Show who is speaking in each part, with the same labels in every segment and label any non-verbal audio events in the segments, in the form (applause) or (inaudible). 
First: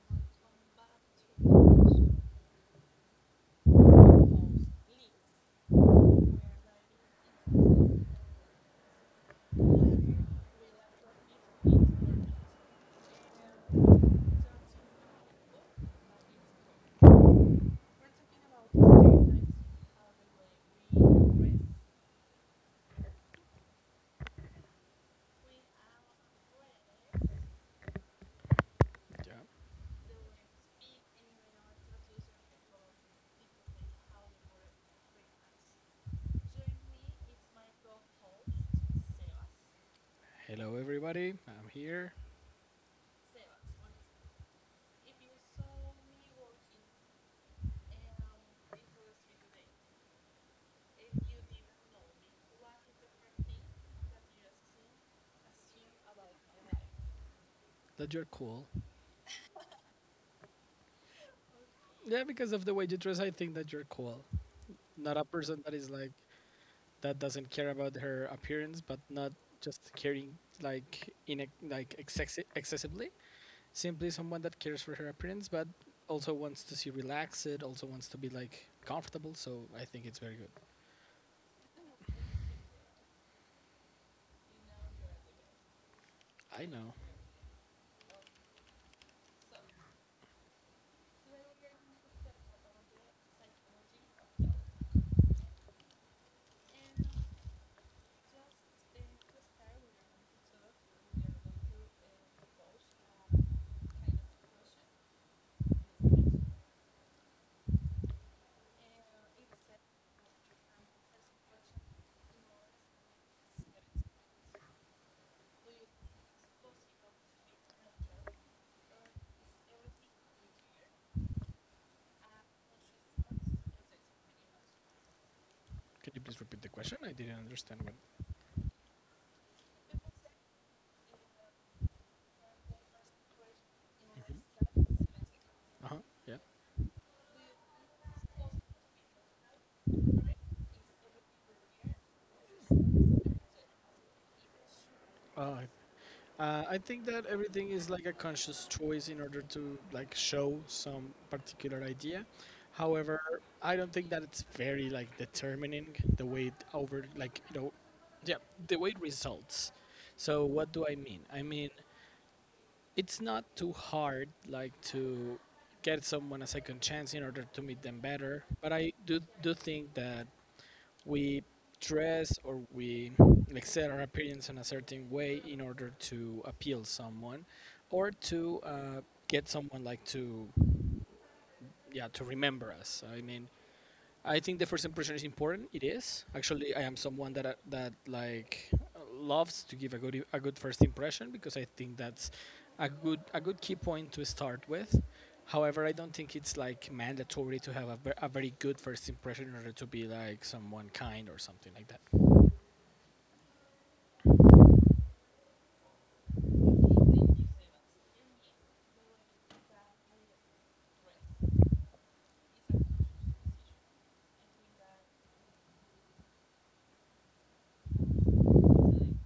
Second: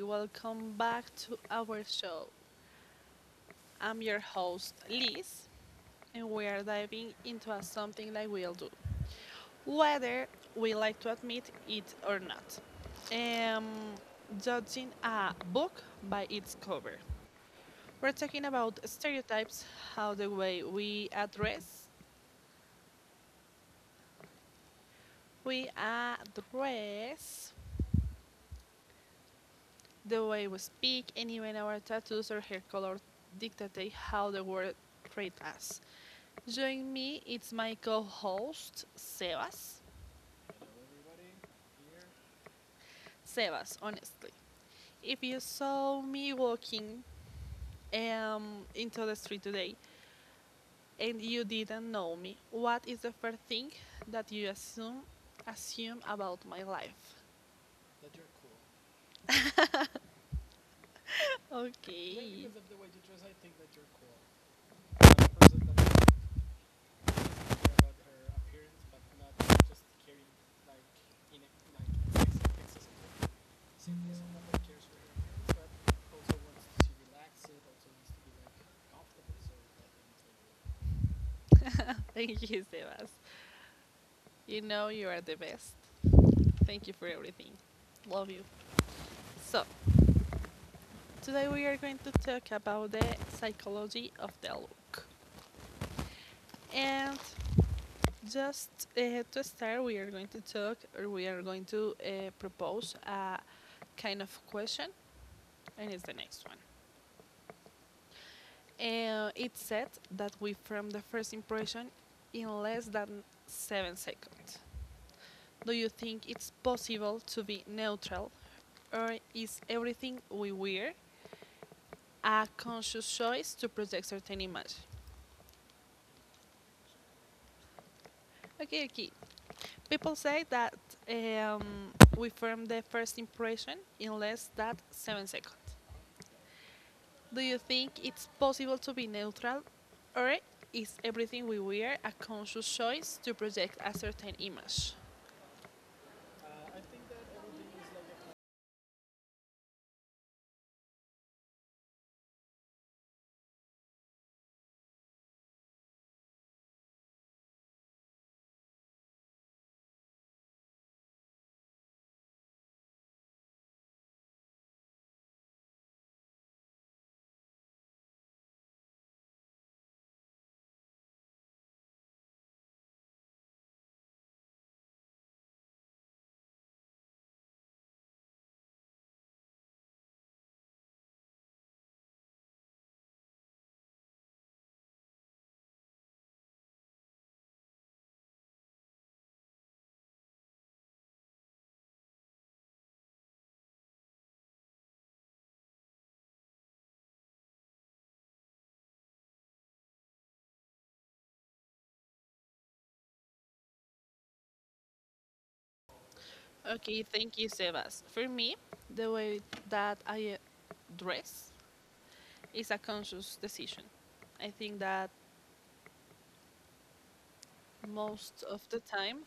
Speaker 1: Welcome back to our show. Host Liz, and we are diving into a something that we'll do, whether we like to admit it or not. Um, Judging a book by its cover. We're talking about stereotypes, how the way we address,
Speaker 2: Yeah.
Speaker 1: the way we speak, and even our tattoos or hair color dictate how the world treats us. Join me, it's my co host, Sebas.
Speaker 2: Hello, everybody. I'm here.
Speaker 1: Sebas, honestly, if you saw me walking into the street today and you didn't know me, what is the first thing that assume about my life?
Speaker 2: That you're cool.
Speaker 1: (laughs)
Speaker 2: Yeah,
Speaker 1: Okay.
Speaker 2: because of the way you dress, I think that you're cool. Not a person that is like that doesn't care about her appearance, but not just caring like in a, like excessively. Simply someone that cares for her appearance, but also wants to see relaxed. Also wants to be like comfortable. So I think it's very good.
Speaker 1: Thank you, Sebas. You know you are the best.
Speaker 2: I
Speaker 1: Thank you
Speaker 2: know.
Speaker 1: for everything. Love you. So, today we are going to talk about the psychology of the look. And Just to start, we are going to propose a kind of question, and it's the next one. It said that we form the first impression in less than seven seconds. Do you think it's possible to be neutral, or is everything we wear a conscious choice to project certain image?
Speaker 2: Can you please repeat the question? I didn't.
Speaker 1: Okay, okay. People say that um, we form the first impression in less than seven seconds.
Speaker 2: Uh huh. Yeah.
Speaker 1: Do you think it's possible to be neutral, or is everything we wear a conscious choice to project a certain image?
Speaker 2: Uh, I think that everything is like a conscious choice in order to like show some particular idea. However, I don't think that it's very like determining the way it over yeah, the way it results. So what do I mean? I mean it's not too hard like to get someone a second chance in order to meet them better. But I do think that we dress or we like set our appearance in a certain way in order to appeal someone or to get someone like to yeah to remember us. I mean I think the first impression is important. It is actually. I am someone that that like loves to give a good first impression because I think that's a good key point to start with. However, I don't think it's like mandatory to have a very good first impression in order to be like someone kind or something like that.
Speaker 1: Thank you, Sebas. For me, the way that I dress is a conscious decision. I think that most of the time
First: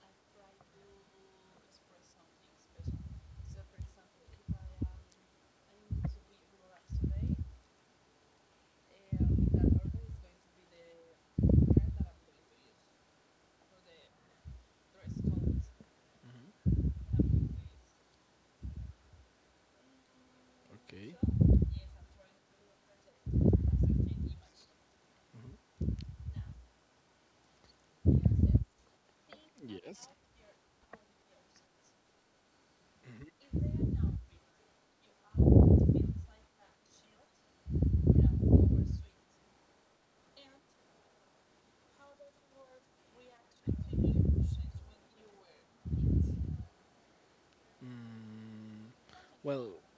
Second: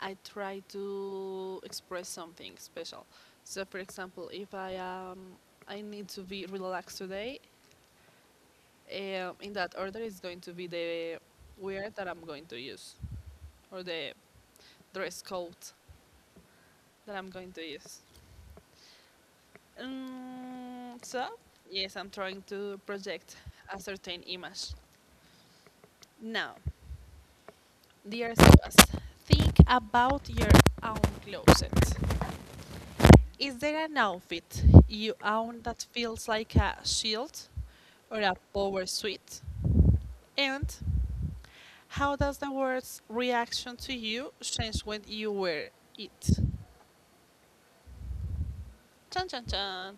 Speaker 1: I try to express something special. So, for example, if I I need to be relaxed today, in that order is going to be the wear that I'm going to use or the dress code
Speaker 2: Mhm.
Speaker 1: that I'm going to use. Um,
Speaker 2: Okay.
Speaker 1: so, yes, I'm trying to project a certain image.
Speaker 2: Mhm.
Speaker 1: Now, dear Sebas, think
Speaker 2: Yes.
Speaker 1: about your own closet.
Speaker 2: Mhm.
Speaker 1: Is there an outfit you own that feels like a shield or a power suit? And how does the world's reaction to you change when you wear it?
Speaker 2: Mm,
Speaker 1: Chan chan
Speaker 2: well,
Speaker 1: chan.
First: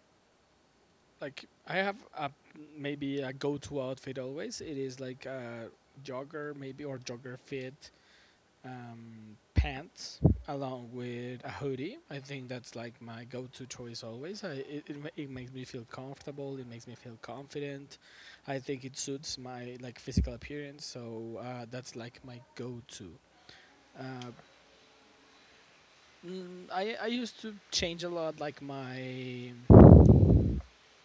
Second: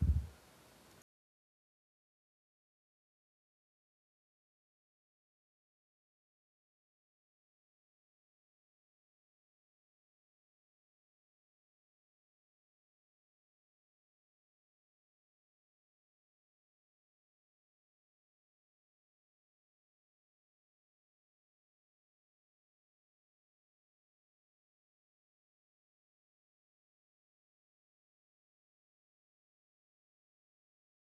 Speaker 2: like I have a maybe a go-to outfit always. It is like a jogger maybe or jogger fit pants along with a hoodie. I think that's like my go-to choice always. I, it, ma- It makes me feel comfortable. It makes me feel confident. I think it suits my like physical appearance. So that's like my go-to. Uh, I used to change a lot like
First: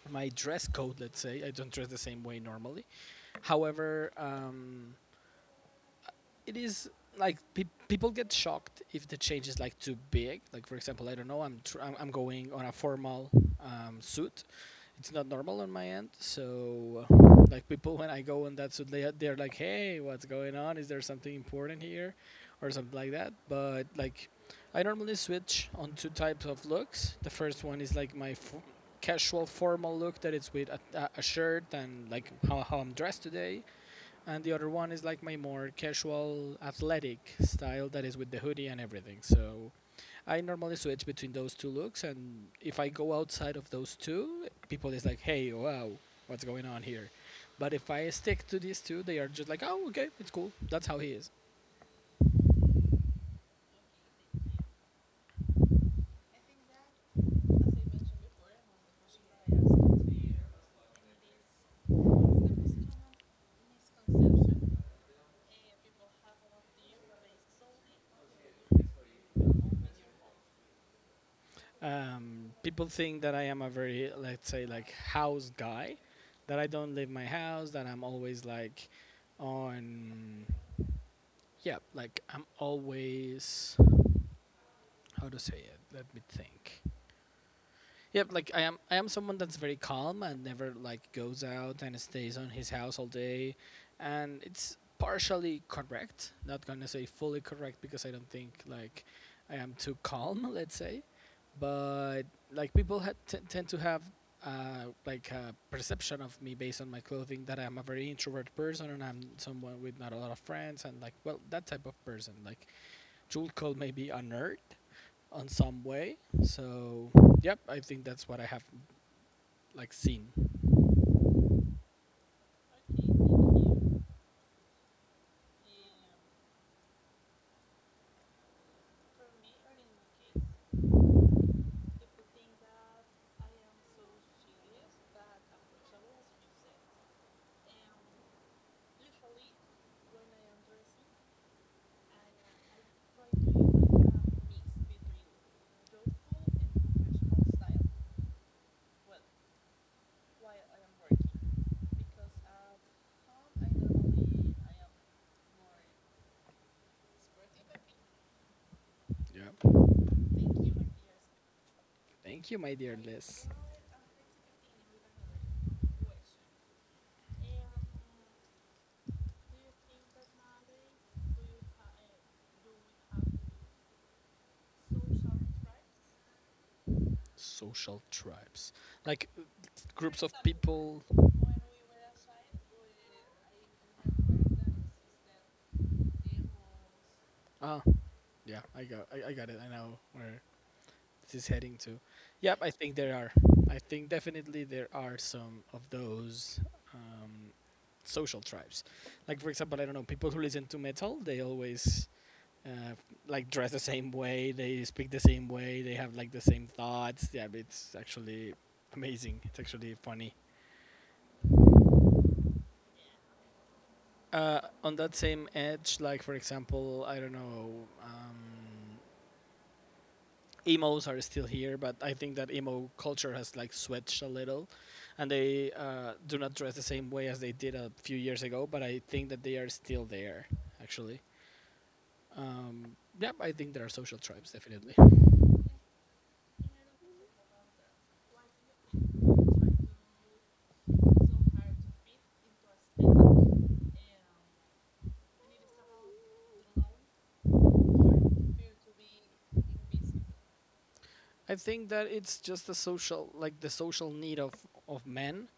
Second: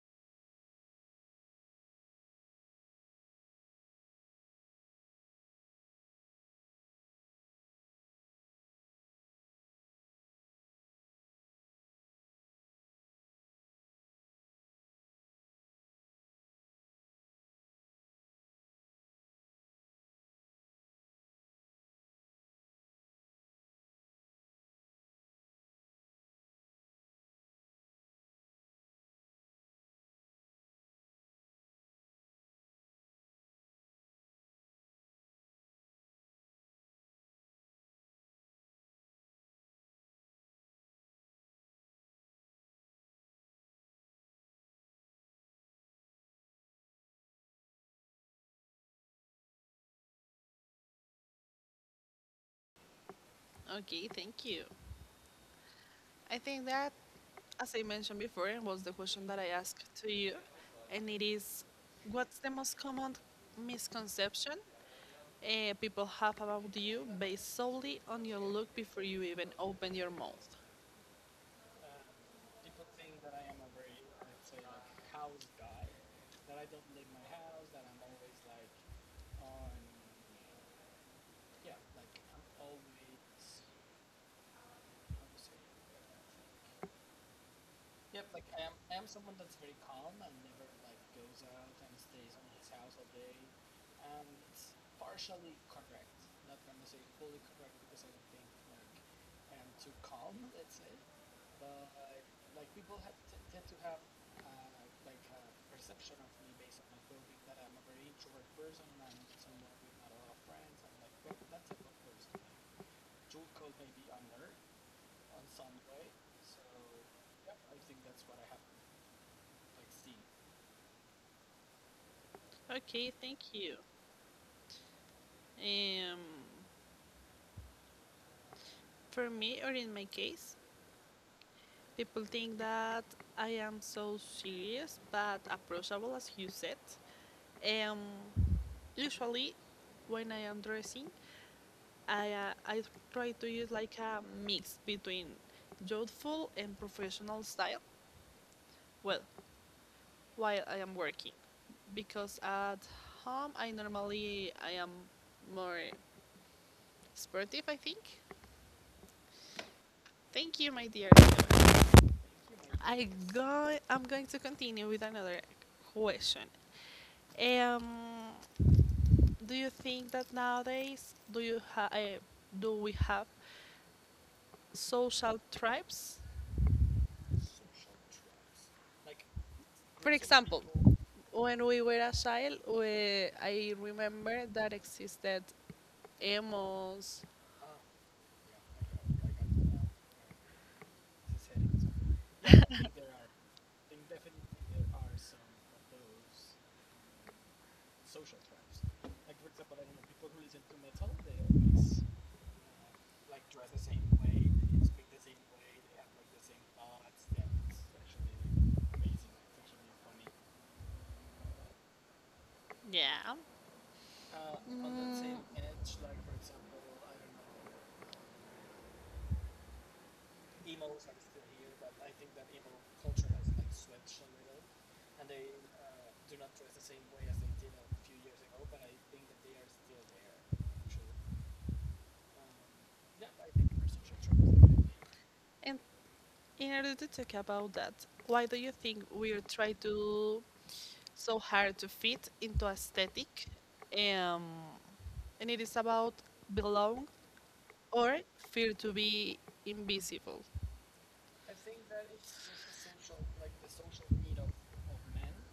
Speaker 2: my dress code. Let's say I don't dress the same way normally. However, it is like people get shocked if the change is like too big. Like for example, I don't know, I'm going on a formal suit. It's not normal on my end, so like people when I go on that suit, they're like, hey, what's going on? Is there something important here, or something like that? But like, I normally switch on two types of looks. The first one is like casual formal look that it's with a shirt and how I'm dressed today, and the other one is like my more casual athletic style that is with the hoodie and everything. So I normally switch between those two looks, and if I go outside of those two, people is like, "Hey, wow, what's going on here?" But if I stick to these two, they are just like, "Oh, okay, it's cool. That's how he is."
Speaker 1: Okay, thank you. I think that, as I mentioned before, and was the question that I asked to you, and it is what's the most common misconception people have about you based solely on your look before you even open your mouth?
Speaker 2: People think that I am a very, let's say, like house guy, that I don't leave my house, that I'm always like on, yeah, like I'm always how to say it, let me think. Yep, like I am someone that's very calm and never like goes out and stays on his house all day, and it's partially correct. Not gonna say fully correct because I don't think like I am too calm, (laughs) let's say. But like people tend to have like a perception of me based on my clothing that I'm a very introvert person and I'm someone with not a lot of friends, and like well that type of person like Jewel Code may be unearthed on some way. So, yep, I think that's what I have like seen.
Speaker 1: Okay, thank you. Um, for me, or in my case, people think that I am so serious but approachable, as you said. Um, Usually, when I am dressing, I try to use like a mix between youthful and professional style. Well, while I am working, because at home I normally I am more sportive. I think.
Speaker 2: Yeah.
Speaker 1: Thank you, my dear.
Speaker 2: Thank you, my dear
Speaker 1: I
Speaker 2: Liz.
Speaker 1: go. I'm going to continue with another question. Um, do you think that nowadays do we have social tribes?
Speaker 2: Social tribes, like
Speaker 1: For
Speaker 2: groups of
Speaker 1: example,
Speaker 2: people.
Speaker 1: when we were a child, I remember that existed emos.
Speaker 2: Ah, yeah, I got it. I know where this is heading to. Yep, I think there are. I think definitely there are some of those um, social tribes. Like for example, I don't know, people who listen to metal. They always uh, like dress the same way, they speak the same way, they have like the same thoughts. Yeah, it's actually amazing. It's actually funny.
Speaker 1: Yeah.
Speaker 2: On that same
Speaker 1: Mm,
Speaker 2: edge, like for example, I don't know, emos are still here, but I think that emo culture has like switched a little, and they do not dress the same way as they did a few years ago. But I think that they are still there, actually. Yeah, I think there are social tribes definitely.
Speaker 1: and in order to talk about that, why do you think we try to so hard to fit into aesthetic? Um, and it is about belong or fear to be invisible.
Speaker 2: I think that it's just the social, like the social need of men,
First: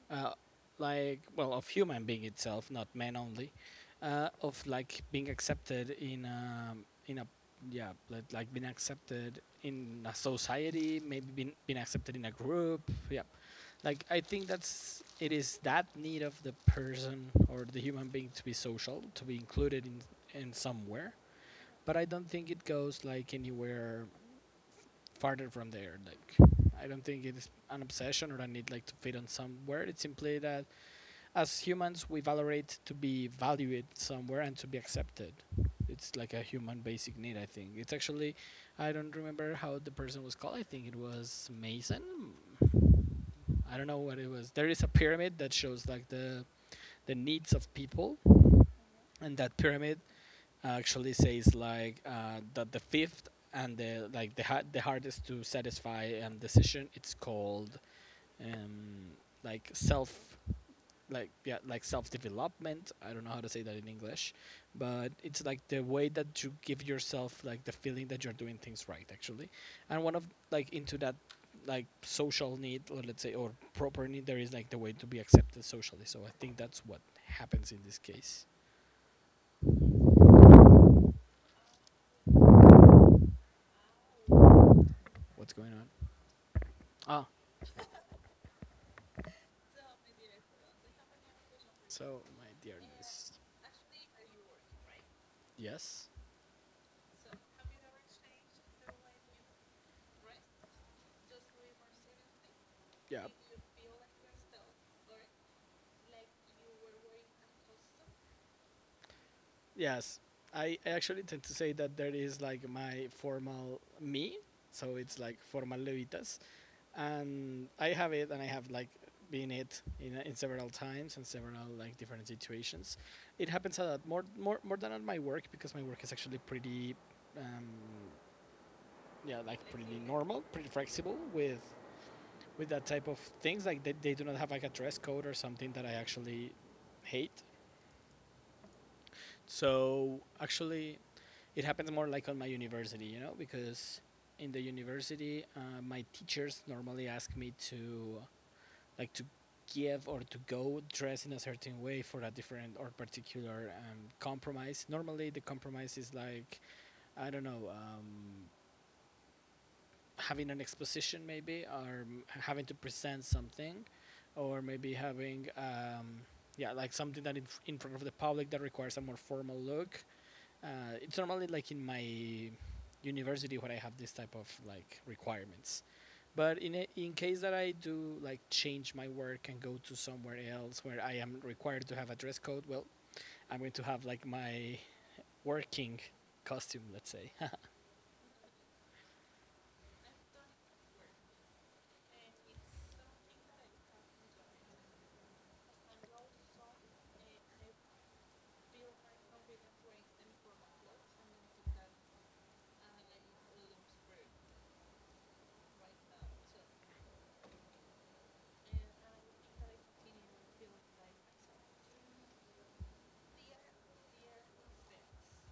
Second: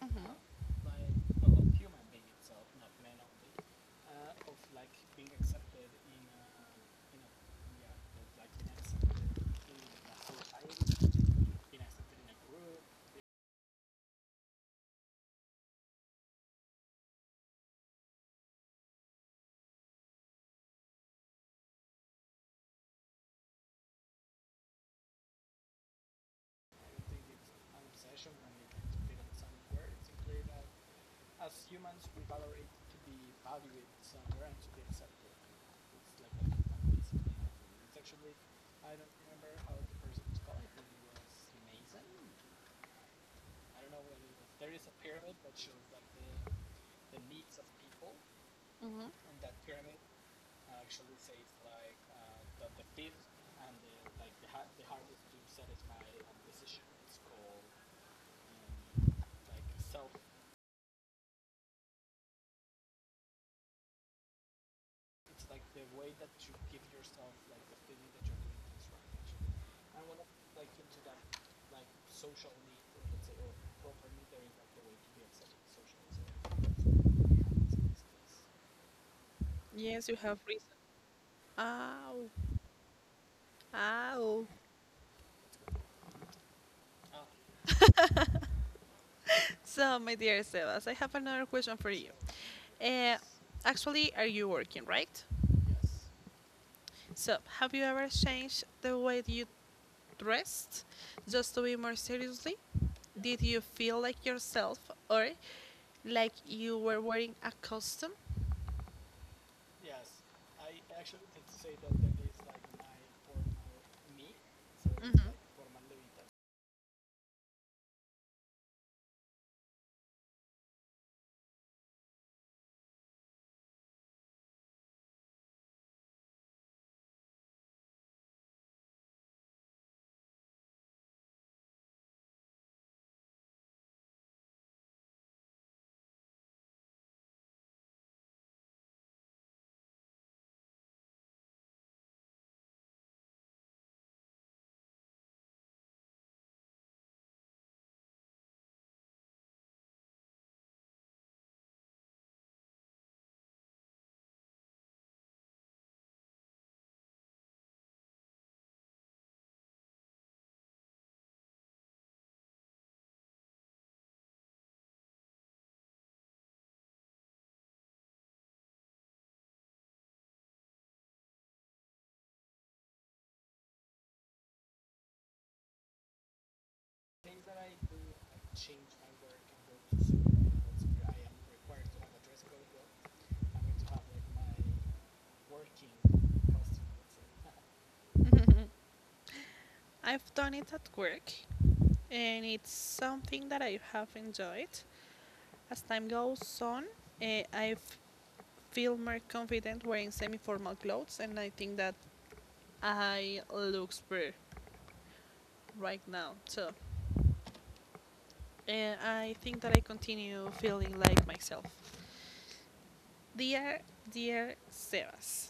Speaker 1: Hmm.
Speaker 2: uh, like well, of human being itself, not men only, of like being accepted in a yeah, like being accepted in a society, maybe being accepted in a group, yeah. Like I think that's it is that need of the person or the human being to be social, to be included in somewhere. But I don't think it goes like anywhere farther from there. Like, I don't think it is an obsession or a need like to fit on somewhere. It's simply that as humans we valorate to be valued somewhere and to be accepted. It's like a human basic need. I think it's actually, I don't remember how the person was called. I think it was Mason. I don't know what it was. There is a pyramid that shows like the needs of people,
Speaker 1: Hmm.
Speaker 2: and that pyramid actually says like that the fifth and the like the hardest to satisfy decision it's called um, like self like yeah like self development. I don't know how to say that in English, but it's like the way that you give yourself like the feeling that you're doing things right actually. And one of like into that like social need, or let's say or proper need, there is like the way to be accepted socially. So I think that's what happens in this case.
Speaker 1: Yes, you. Ow, ow.
Speaker 2: What's going on? Ah.
Speaker 1: So, my dear Sebas, I have another question for you.
Speaker 2: So, my
Speaker 1: Uh,
Speaker 2: dearness.
Speaker 1: Actually, are you working, right?
Speaker 2: Yes?
Speaker 1: So, have you ever changed the way you dressed just to be more seriously?
Speaker 2: Yeah.
Speaker 1: Did you feel like yourself or like you were wearing a costume?
Speaker 2: Yes. I actually tend to say that there is like my formal me. So it's
Speaker 1: Mhm.
Speaker 2: like formal Levitas. And I have it and I have like been it in several times and several like different situations. It happens a lot more than at my work because my work is actually pretty, um, yeah, like pretty normal, pretty flexible with that type of things. Like they do not have like a dress code or something that I actually hate. So actually, it happens more like on my university, you know, because in the university, my teachers normally ask me to like to give or to go dress in a certain way for a different or particular compromise. Normally, the compromise is like I don't know. Having an exposition maybe, or having to present something, or maybe having yeah like something that in front of the public that requires a more formal look. uh, it's normally like in my university where I have this type of like requirements. But in case that I do like change my work and go to somewhere else where I am required to have a dress code, well, I'm going to have like my working costume, let's say.
Speaker 1: Like, (laughs) I've done it at work and it's something that I have enjoyed. As time goes on, I feel more confident wearing semi-formal clothes, and I think that I looks better right now. So, I think that I continue feeling like myself. Dear, dear Sebas,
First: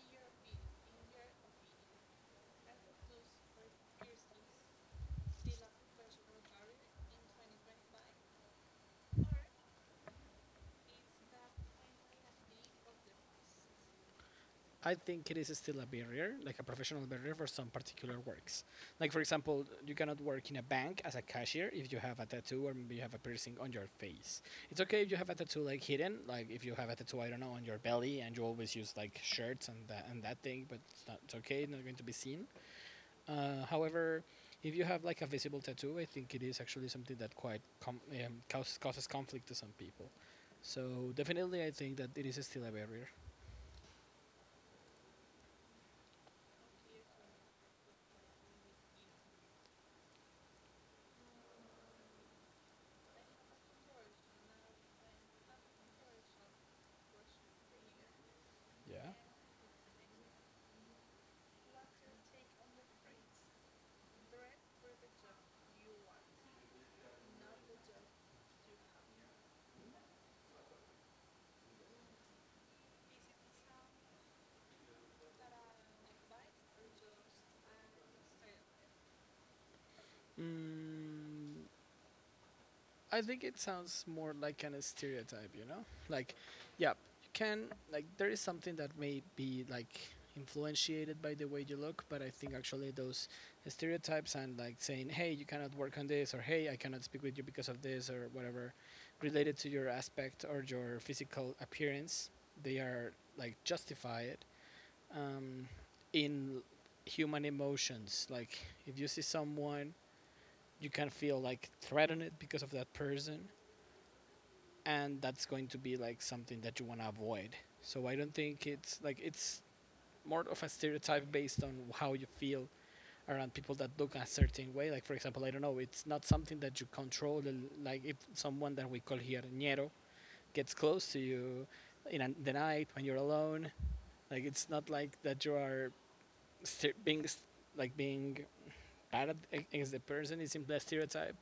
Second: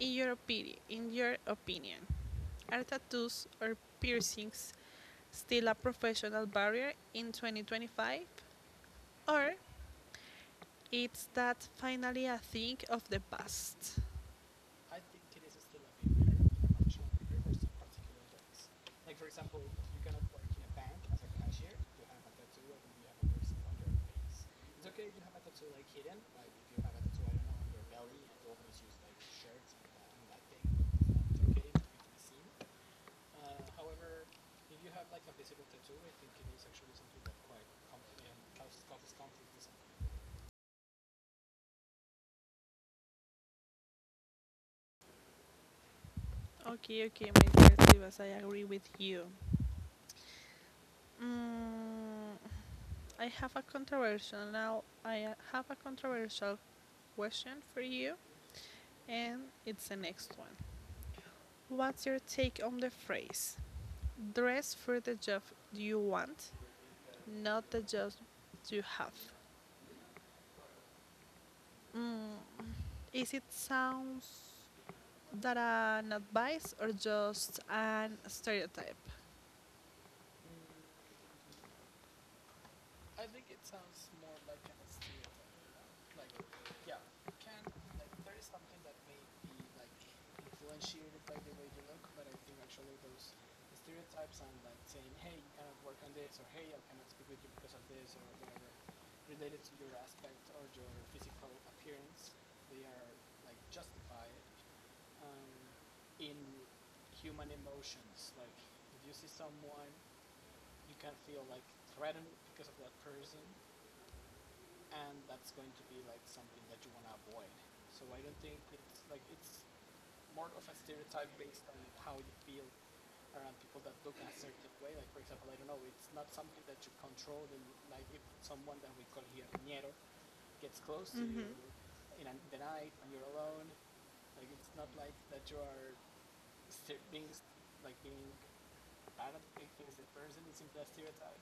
Speaker 1: in your opinion, are tattoos or piercings still a professional barrier in 2025, or it's that finally a thing of the past?
Speaker 2: I think it is still a barrier, like a professional barrier for some particular works. Like for example, you cannot work in a bank as a cashier if you have a tattoo or maybe you have a piercing on your face. It's okay if you have a tattoo like hidden, like if you have a tattoo I don't know on your belly and you always use like shirts and that thing, but it's okay, it's not going to be seen. However, if you have like a visible tattoo, I think it is actually something that quite causes causes conflict to some people. So definitely, I think that it is still a barrier.
Speaker 1: Okay, okay, my dear Sebas, I agree with you. Mm, I have a controversial now. I have a controversial question for you,
Speaker 2: Yeah.
Speaker 1: and it's the next one. What's your take on the phrase "dress for the job you want, not the job you have"? Mm, is it sounds that an advice or just an stereotype?
Speaker 2: Mm, I think it sounds more like an stereotype, you know? Like, yeah, you can, like, there is something that may be, like, influentiated by the way you look, but I think actually those stereotypes and, like, saying, hey, you cannot work on this, or hey, I cannot speak with you because of this, or whatever, related to your aspect or your physical appearance, they are, like, justified um, in human emotions. Like, if you see someone you can feel like threatened because of that person, and that's going to be like something that you want to avoid. So I don't think it's more of a stereotype based on how you feel around people that look a certain way. Like for example, I don't know, it's not something that you control. Like if someone that we call here ñero gets close to
Speaker 1: Mhm. Mhm.
Speaker 2: you in the night when you're alone, like it's not like that you are ste being being bad against the person. It seems that stereotype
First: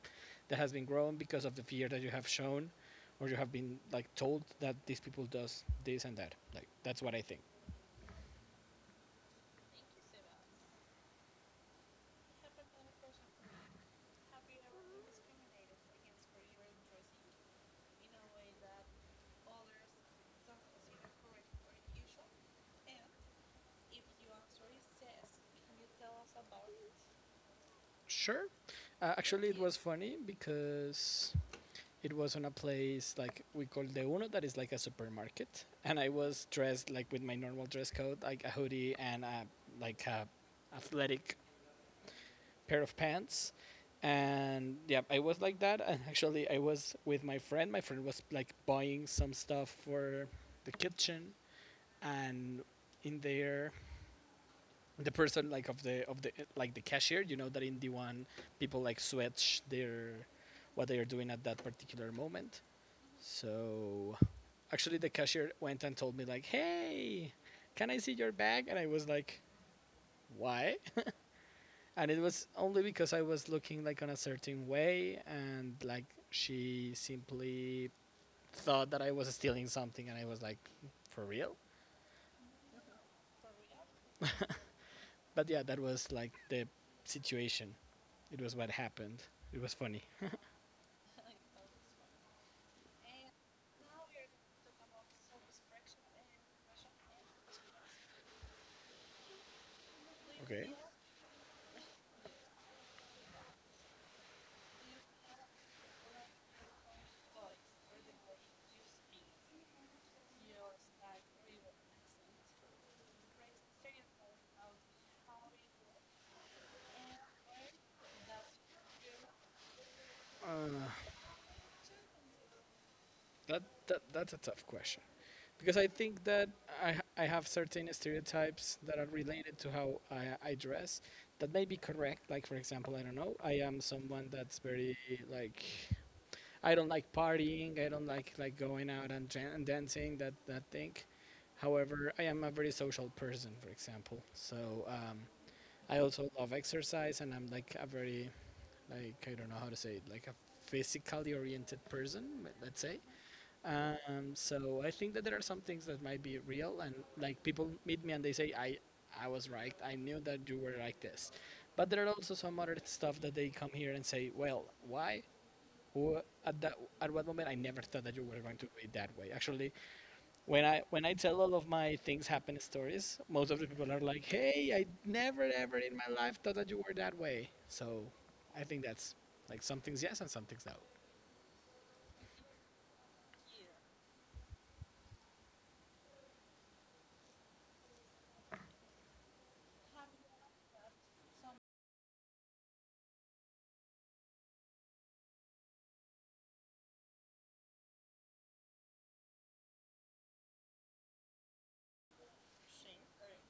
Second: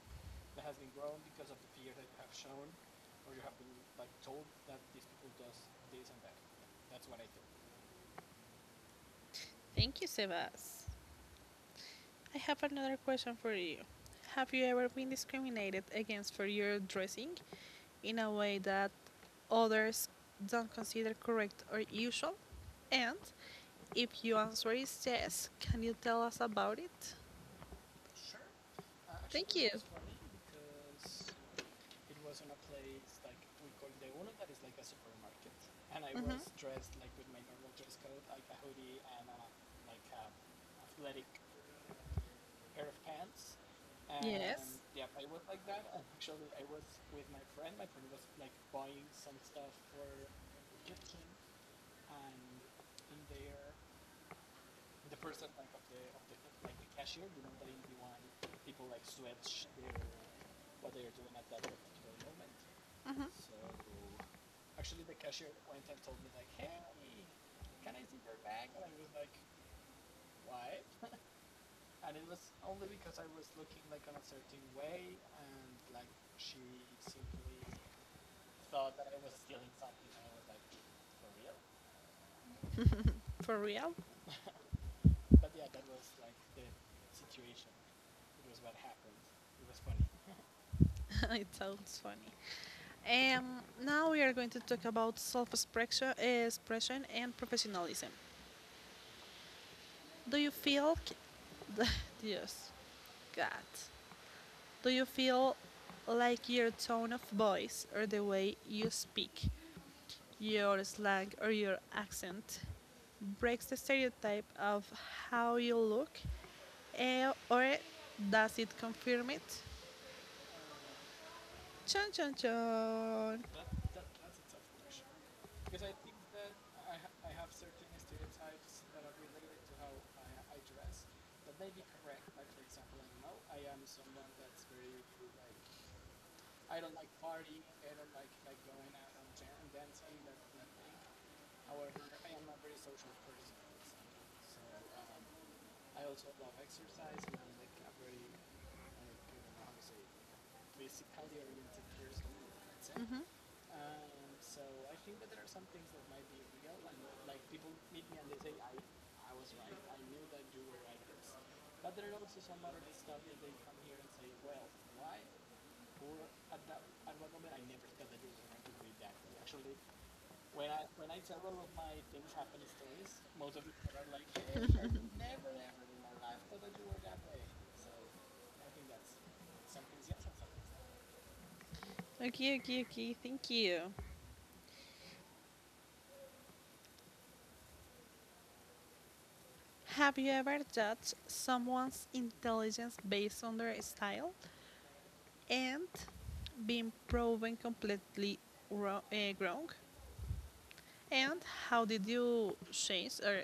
Speaker 2: that has been grown because of the fear that you have shown, or you have been like told that these people does this and that. Like that's what I think.
Speaker 1: Thank you, Sebas. I have another question for you. Have you ever been discriminated against for your dressing in a way that others don't consider correct or usual? And if your answer is yes, can you tell us about it?
Speaker 2: Sure. Actually,
Speaker 1: Thank
Speaker 2: it
Speaker 1: you.
Speaker 2: was funny because it was on a place like we call the uno that is like a supermarket, and I
Speaker 1: Mhm.
Speaker 2: was dressed like with my normal dress code, like a hoodie and a like a athletic pair of pants.
Speaker 1: Yes.
Speaker 2: And yeah, I was like that, and actually I was with my friend. My friend was like buying some stuff for the kitchen, and in there the person like of the like the cashier, you know that in the one people like switch their what they are doing at that particular moment.
Speaker 1: Mhm.
Speaker 2: So actually the cashier went and told me like, "Hey, can I see your bag?" And I was like, "Why?" And it was only because I was looking like on a certain way, and like she simply thought that I was stealing something, and I was like, "For real."
Speaker 1: For real?
Speaker 2: But yeah, that was like the situation. It was what happened. It was funny.
Speaker 1: (laughs) It sounds funny. Now we are going to talk about self-expression, expression and professionalism. Do you feel, c- (laughs) Yes, God, do you feel like your tone of voice or the way you speak, your slang or your accent breaks the stereotype of how you look, or does it confirm it?
Speaker 2: Uh,
Speaker 1: Chon chon chon.
Speaker 2: that's a tough question because I think that I I have certain stereotypes that are related to how I dress that may be correct. Like for example, I don't know, I am someone that's very like I don't like partying. I don't like going out and, and dancing. That thing. However, I am a very social person, for example. So I also love exercise, and I'm like a very like I don't know how to say it, like a physically oriented person, let's say. So I think that there are some things that might be real, and like people meet me and they say, I was right. I knew that you were like this," but there are also some other stuff that they come here and say, "Well, why?" Who at that at one moment I never thought that you were going to do it that way. Actually, when I tell all of my things happen stories, most of the people are like, "Hey, I never ever in my life thought that you were that way." So, I think that's like some things yes and some things no.
Speaker 1: Okay, okay, okay. Thank you. Have you ever judged someone's intelligence based on their style and been proven completely wrong? And how did you change or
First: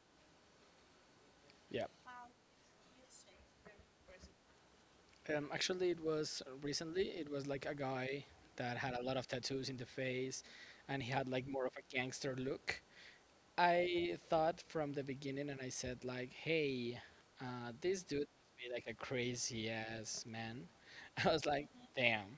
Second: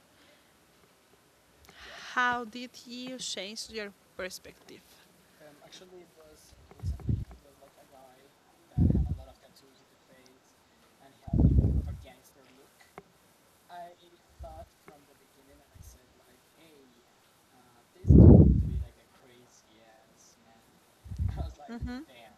Speaker 2: Yeah.
Speaker 1: how did you change your perspective?
Speaker 2: Actually, it was recently. It was like a guy that had a lot of tattoos in the face, and he had like more of a gangster look. I thought from the beginning, and I said like, "Hey, this dude must be like a crazy ass man." (laughs) I was like,
Speaker 1: Mhm.
Speaker 2: "Damn."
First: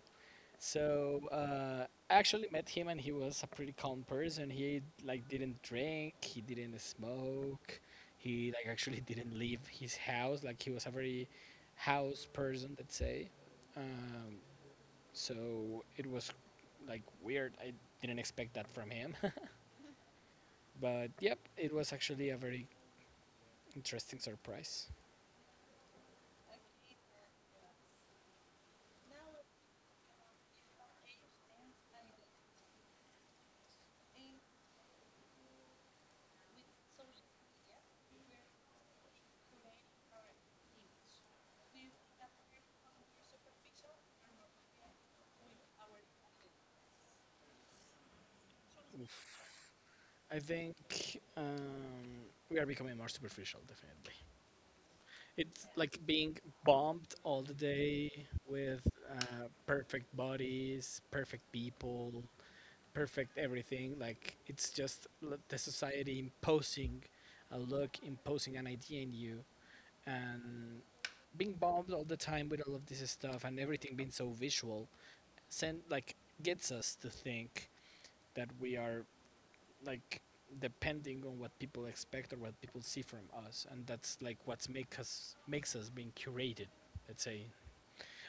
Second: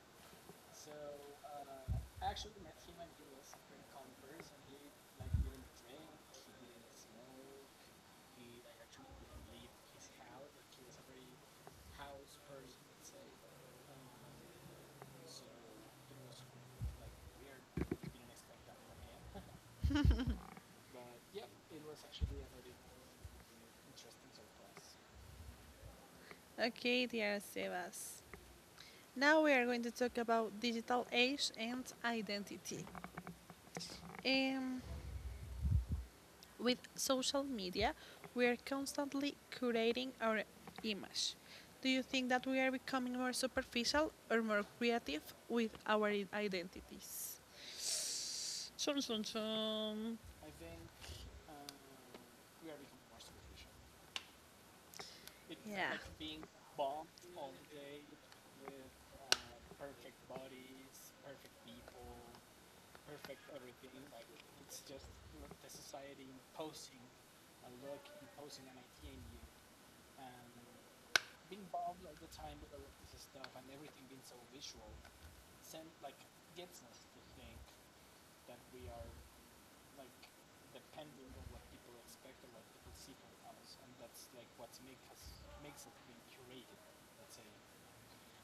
Speaker 2: So I actually met him, and he was a pretty calm person. He like didn't drink, he didn't smoke, he like actually didn't leave his house. Like he was a very house person, let's say. Um, so it was like weird. I didn't expect that from him. (laughs) But yep, it was actually a very interesting surprise.
Speaker 1: Okay, dear Sebas. Now we are going to talk about digital age and identity. Um, With social media, we are constantly curating our image. Do you think that we are becoming more superficial or more creative with our identities? Chum, chum, chum.
Speaker 2: I think we are becoming more superficial, definitely. It's
Speaker 1: Yeah.
Speaker 2: like being bombed all the day with perfect bodies, perfect people, perfect everything. Like, it's just the society imposing a look, imposing an idea in you, and being bombed all the time with all of this stuff and everything being so visual send like gets us to think that we are like depending on what people expect or what people see from us. And that's like what's make us makes us being curated, let's say,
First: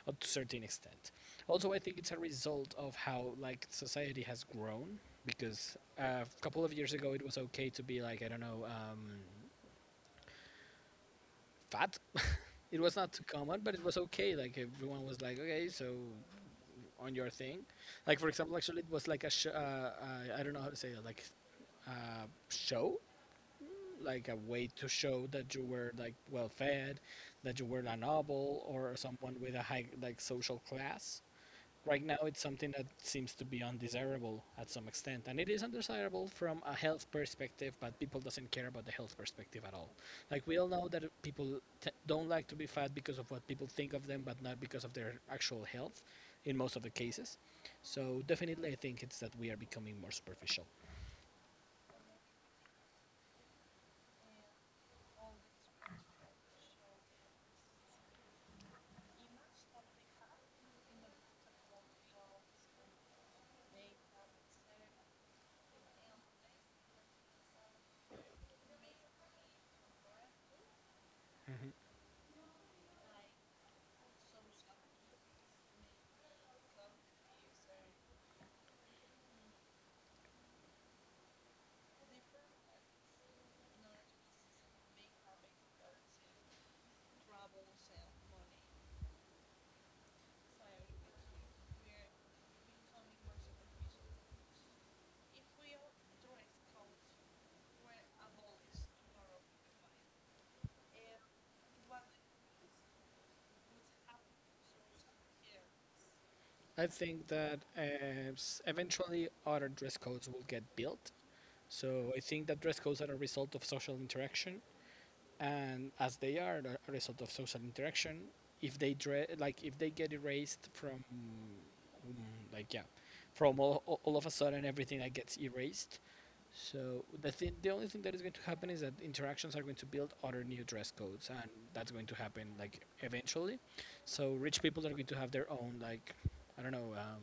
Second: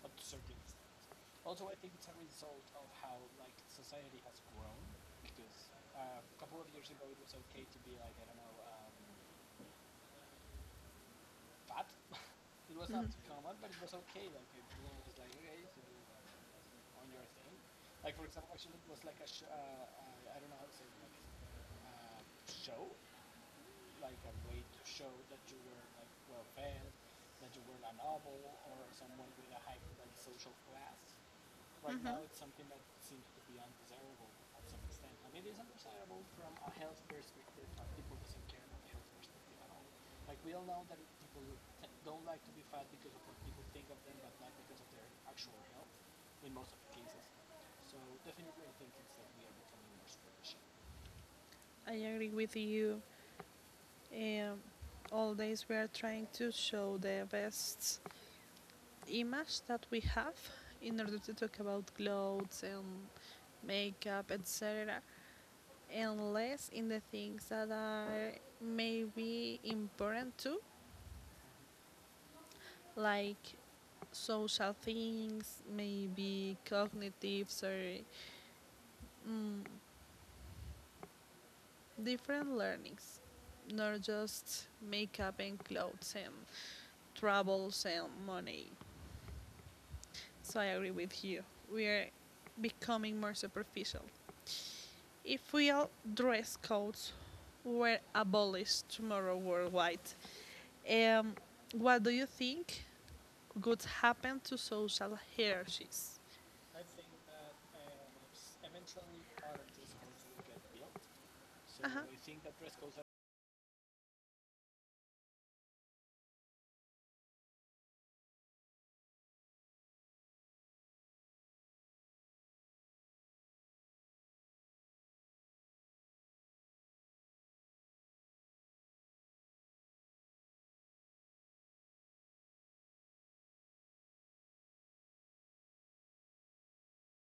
Speaker 2: up to a certain extent. Also I think it's a result of how like society has grown because a couple of years ago it was okay to be like I don't know fat. (laughs) It
Speaker 1: (laughs)
Speaker 2: was not too common, but it
Speaker 1: Mm.
Speaker 2: was okay. Like everyone was like, okay, so on your thing. Like for example, actually it was like a I don't know how to say it, like show, like a way to show that you were like well fed, that you were a noble or someone with a high like social class. Right now, it's
Speaker 1: Mm-hmm.
Speaker 2: something that seems to be undesirable at some extent, and it is undesirable from a health perspective. But people doesn't care about the health perspective at all. Like we all know that people don't like to be fat because of what people think of them, but not because of their actual health, in most of the cases. So definitely, I think it's that we are becoming more superficial.
Speaker 1: I agree with you. Um, Always we are trying to show the best image that we have in order to talk about clothes and makeup, etc. And less in the things that are maybe important too,
Speaker 2: Mm-hmm.
Speaker 1: like social things, maybe cognitives or mm, different learnings, not just makeup and clothes and travels and money. So I agree with you. We are becoming more superficial. If real dress codes were abolished tomorrow worldwide, um, what do you think would happen to social hierarchies?
Speaker 2: I think that eventually other dress codes will get built.
Speaker 1: Uh-huh.
Speaker 2: So I think that dress codes are a result of social interaction, and as they are a result of social interaction, if like if they get erased from like yeah, from all of a sudden everything that gets erased, so the only thing that is going to happen is that interactions are going to build other new dress codes, and that's going to happen like eventually. So rich people are going to have their own like I don't know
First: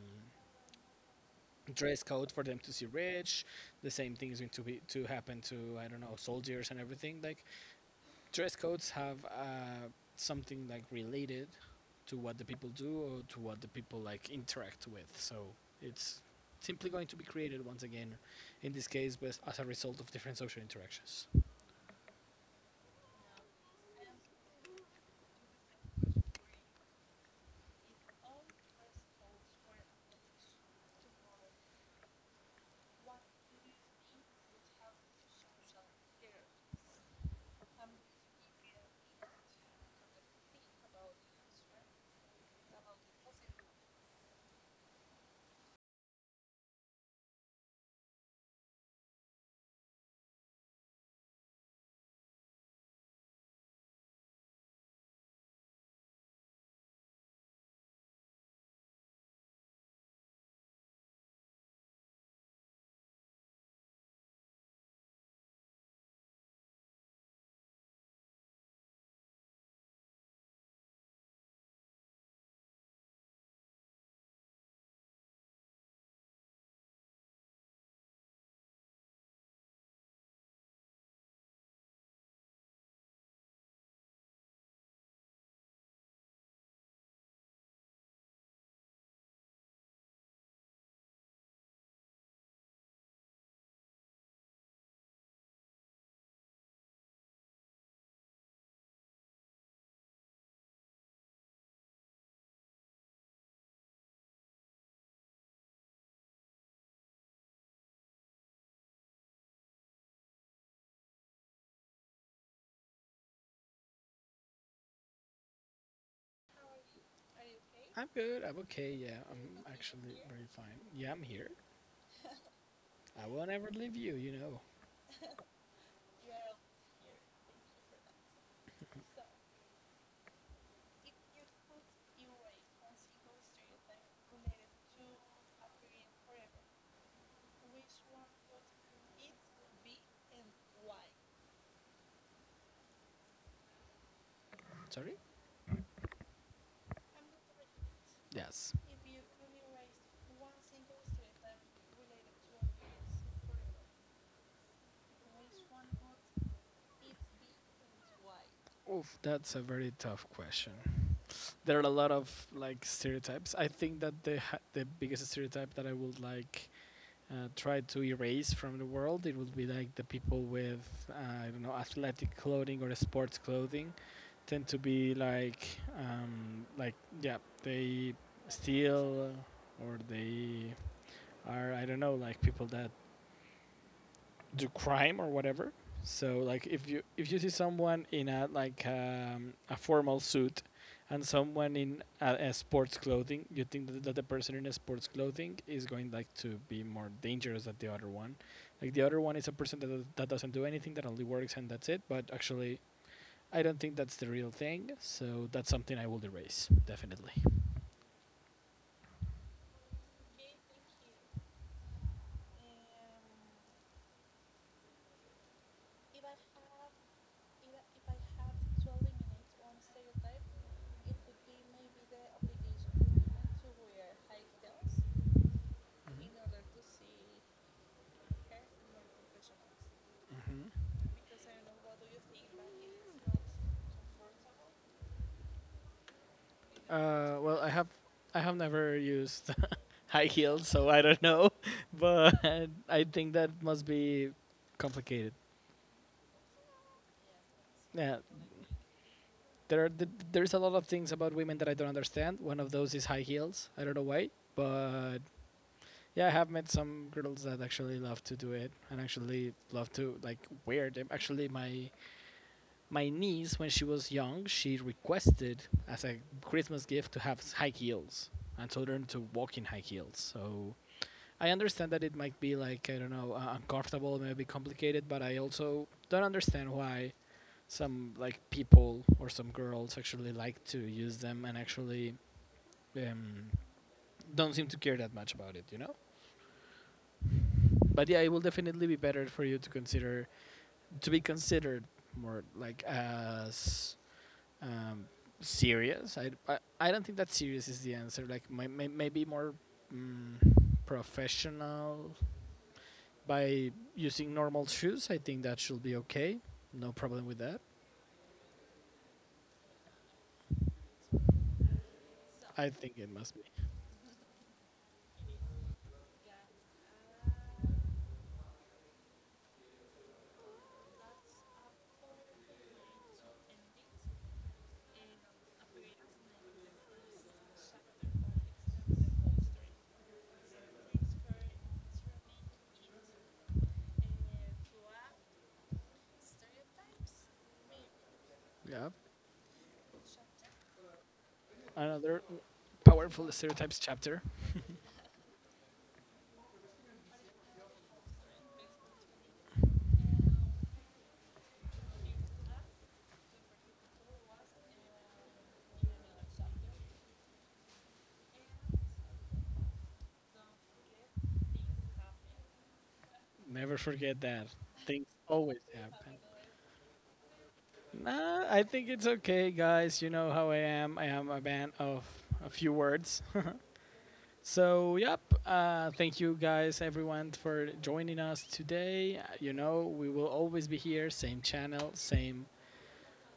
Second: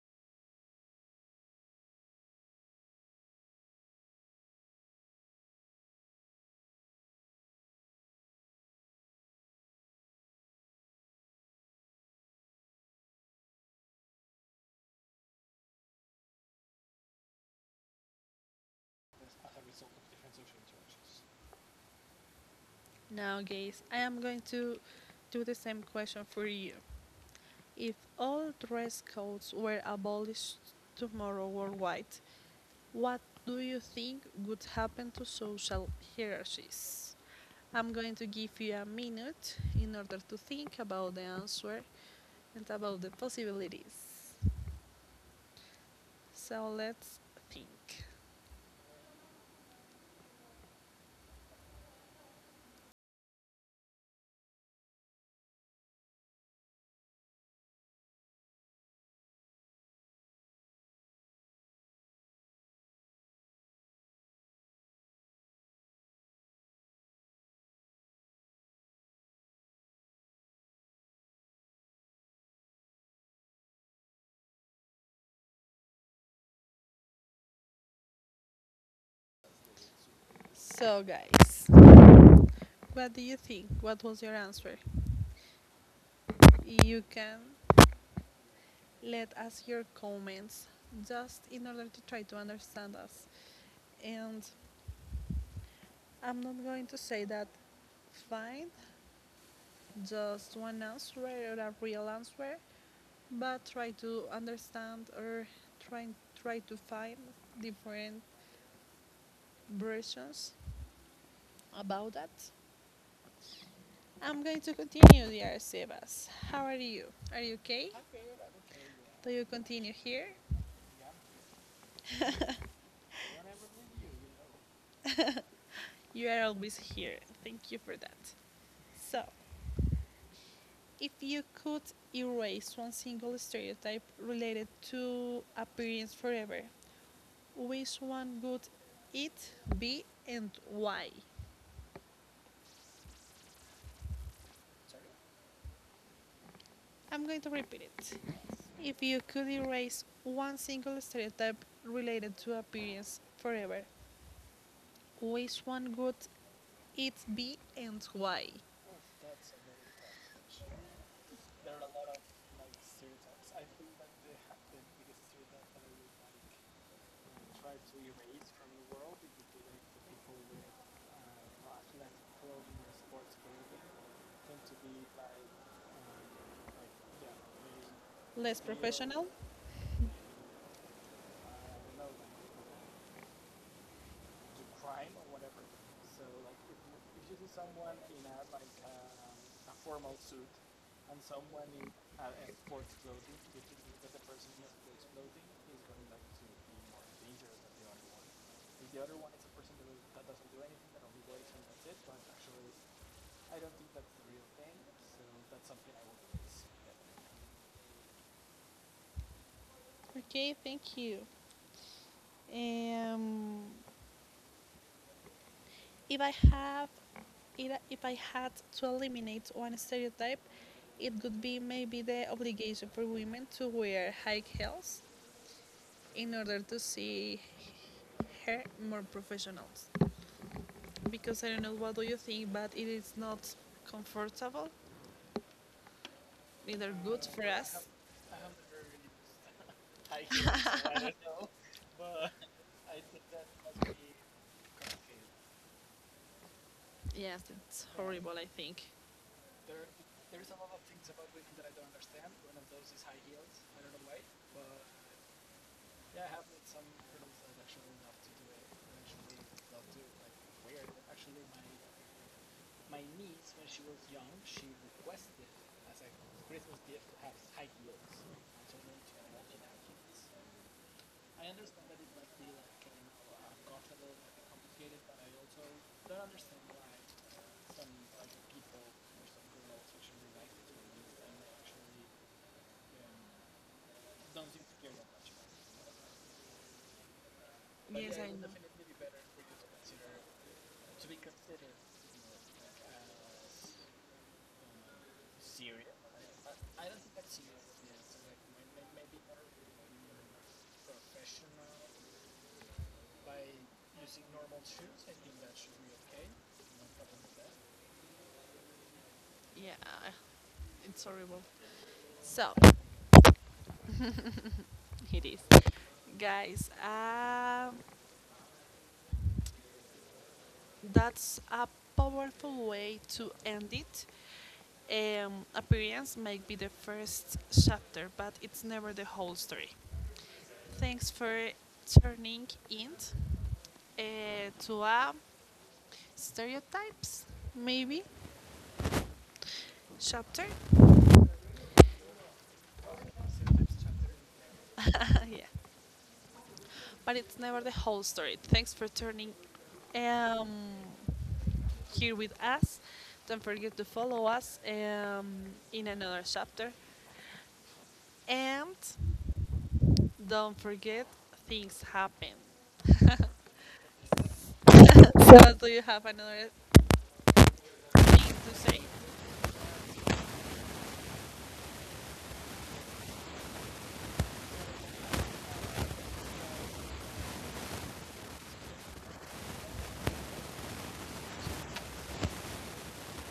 Speaker 2: dress code for them to see rich. The same thing is going to be to happen to I don't know soldiers and everything. Like dress codes have something like related to what the people do or to what the people like interact with. So it's simply going to be created once again, in this case, but as a result of different social interactions.
Speaker 1: Now, guys, I am going to do the same question for you. If all dress codes were abolished tomorrow worldwide, what do you think would happen to social hierarchies? I'm going to give you a minute in order to think about the answer and about the possibilities. So, let's think. So, guys, what do you think? What was your answer? You can let us hear comments just in order to try to understand us. And I'm not going to say that find just one answer or a real answer, but try to understand or try, try to find different versions about that. I'm going to continue, dear Sebas. How are you? Are you okay?
Speaker 2: I'm good. I'm okay. Yeah,
Speaker 1: Do you
Speaker 2: I'm
Speaker 1: continue
Speaker 2: actually
Speaker 1: here?
Speaker 2: very fine. Yeah, I'm here. I will never leave you. You know.
Speaker 1: You are always here. Thank you for that. So, if you could erase one single stereotype related to appearance forever, which one would it be and why?
Speaker 2: Sorry.
Speaker 1: I'm going to repeat it.
Speaker 2: Yes.
Speaker 1: If you could erase one single stereotype related to appearance forever, which one would it be and why?
Speaker 2: Oof, that's a very tough question. There are a lot of like stereotypes. I think that the biggest stereotype that I would like try to erase from the world, it would be like the people with I don't know athletic clothing or sports clothing tend to be like yeah they
Speaker 1: Less professional?
Speaker 2: steal or they are I don't know like people that do crime or whatever. So like if you see someone in a like a formal suit and someone in a sports clothing, you think that the person in a sports clothing is going like to be more dangerous than the other one. Like the other one is a person that doesn't do anything, that only works and that's it. But actually, I don't think that's the real thing. So that's something I will erase definitely.
Speaker 1: Okay, thank you. Um, if I have if I had to eliminate one stereotype, it could be maybe the obligation for women to wear high heels in order to see her more professionals. Because I don't know what do you think, but it is not comfortable, neither good for
Speaker 2: Well,
Speaker 1: us.
Speaker 2: I have never used high heels, so I don't know. (laughs) But I think that must be complicated.
Speaker 1: Yes, it's
Speaker 2: Yeah,
Speaker 1: horrible. I think.
Speaker 2: there are there's a lot of things about women that I don't understand. One of those is high heels. I don't know why, but yeah, I have met some girls that actually love to do it and actually love to like wear them. Actually, my niece when she was young, she requested as a Christmas gift to have high heels and told her to walk in high heels. So I understand that it might be like I don't know uncomfortable, maybe complicated, but I also don't understand why some like people or some girls actually like to use them and actually um, don't seem to care that much about it, you know. But yeah,
Speaker 1: Yes.
Speaker 2: it will definitely be better for you to consider to be considered more like as um, serious. I don't think that serious is the answer. Like maybe more mm, professional by using normal shoes, I think that should be okay. No problem with that.
Speaker 1: Yeah, it's horrible. So
Speaker 2: I think it must be.
Speaker 1: it is, guys. That's a powerful way to end it. Appearance might be the first chapter, but it's never the whole story. Thanks for turning in to a stereotypes, maybe
Speaker 2: Yeah.
Speaker 1: chapter.
Speaker 2: Another powerful stereotypes chapter.
Speaker 1: (laughs) Yeah, but it's never the whole story. Thanks for turning um, here with us. Don't forget to follow us in another chapter, and don't forget things happen. (laughs) So,
Speaker 2: Never forget that. Things always
Speaker 1: do you have
Speaker 2: happen.
Speaker 1: another thing
Speaker 2: Nah,
Speaker 1: to
Speaker 2: I
Speaker 1: say?
Speaker 2: think it's okay, guys. You know how I am. I am a man of a few words. (laughs) So, yep. Thank you, guys, everyone, for joining us today. You know, we will always be here. Same channel, same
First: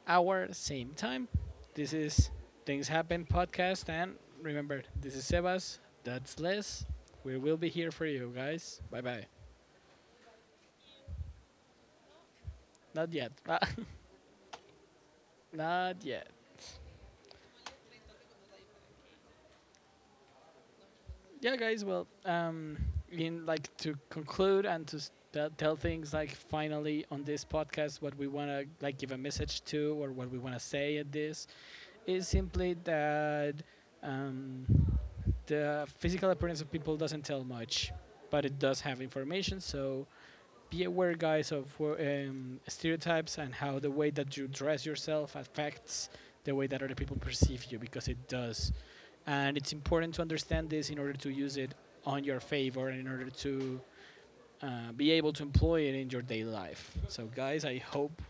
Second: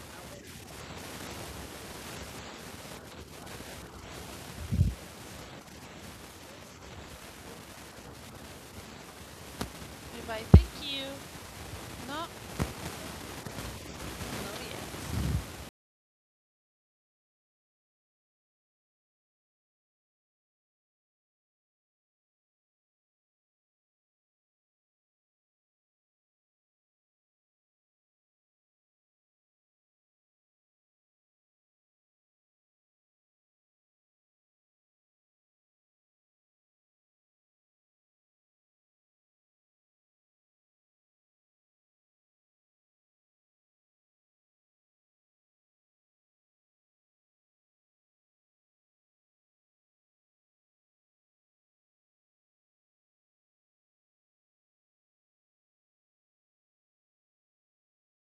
Speaker 2: hour, same time. This is Things Happen podcast, and remember, this is Sebas. That's Les. We will be here for you guys. Bye bye.
Speaker 1: If I thank you, no,
Speaker 2: Not yet. (laughs)
Speaker 1: no
Speaker 2: Not yet. Yeah, guys. Well, in like to conclude and to tell things like finally on this podcast, what we wanna like give a message to or what we wanna say at this is simply that um, the physical appearance of people doesn't tell much, but it does have information. So be aware, guys, of stereotypes and how the way that you dress yourself affects the way that other people perceive you because it does. And it's important to understand this in order to use it on your favor and in order to be able to employ it in your daily life. So, guys, I hope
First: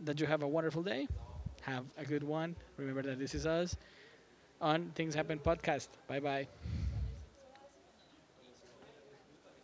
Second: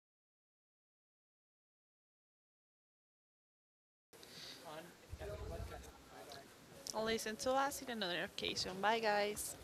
Speaker 2: that you have a wonderful day. Have a good one. Remember that this is us on Things Happen podcast. Bye bye.
Speaker 1: yet. Listen to us in another occasion. Bye, guys.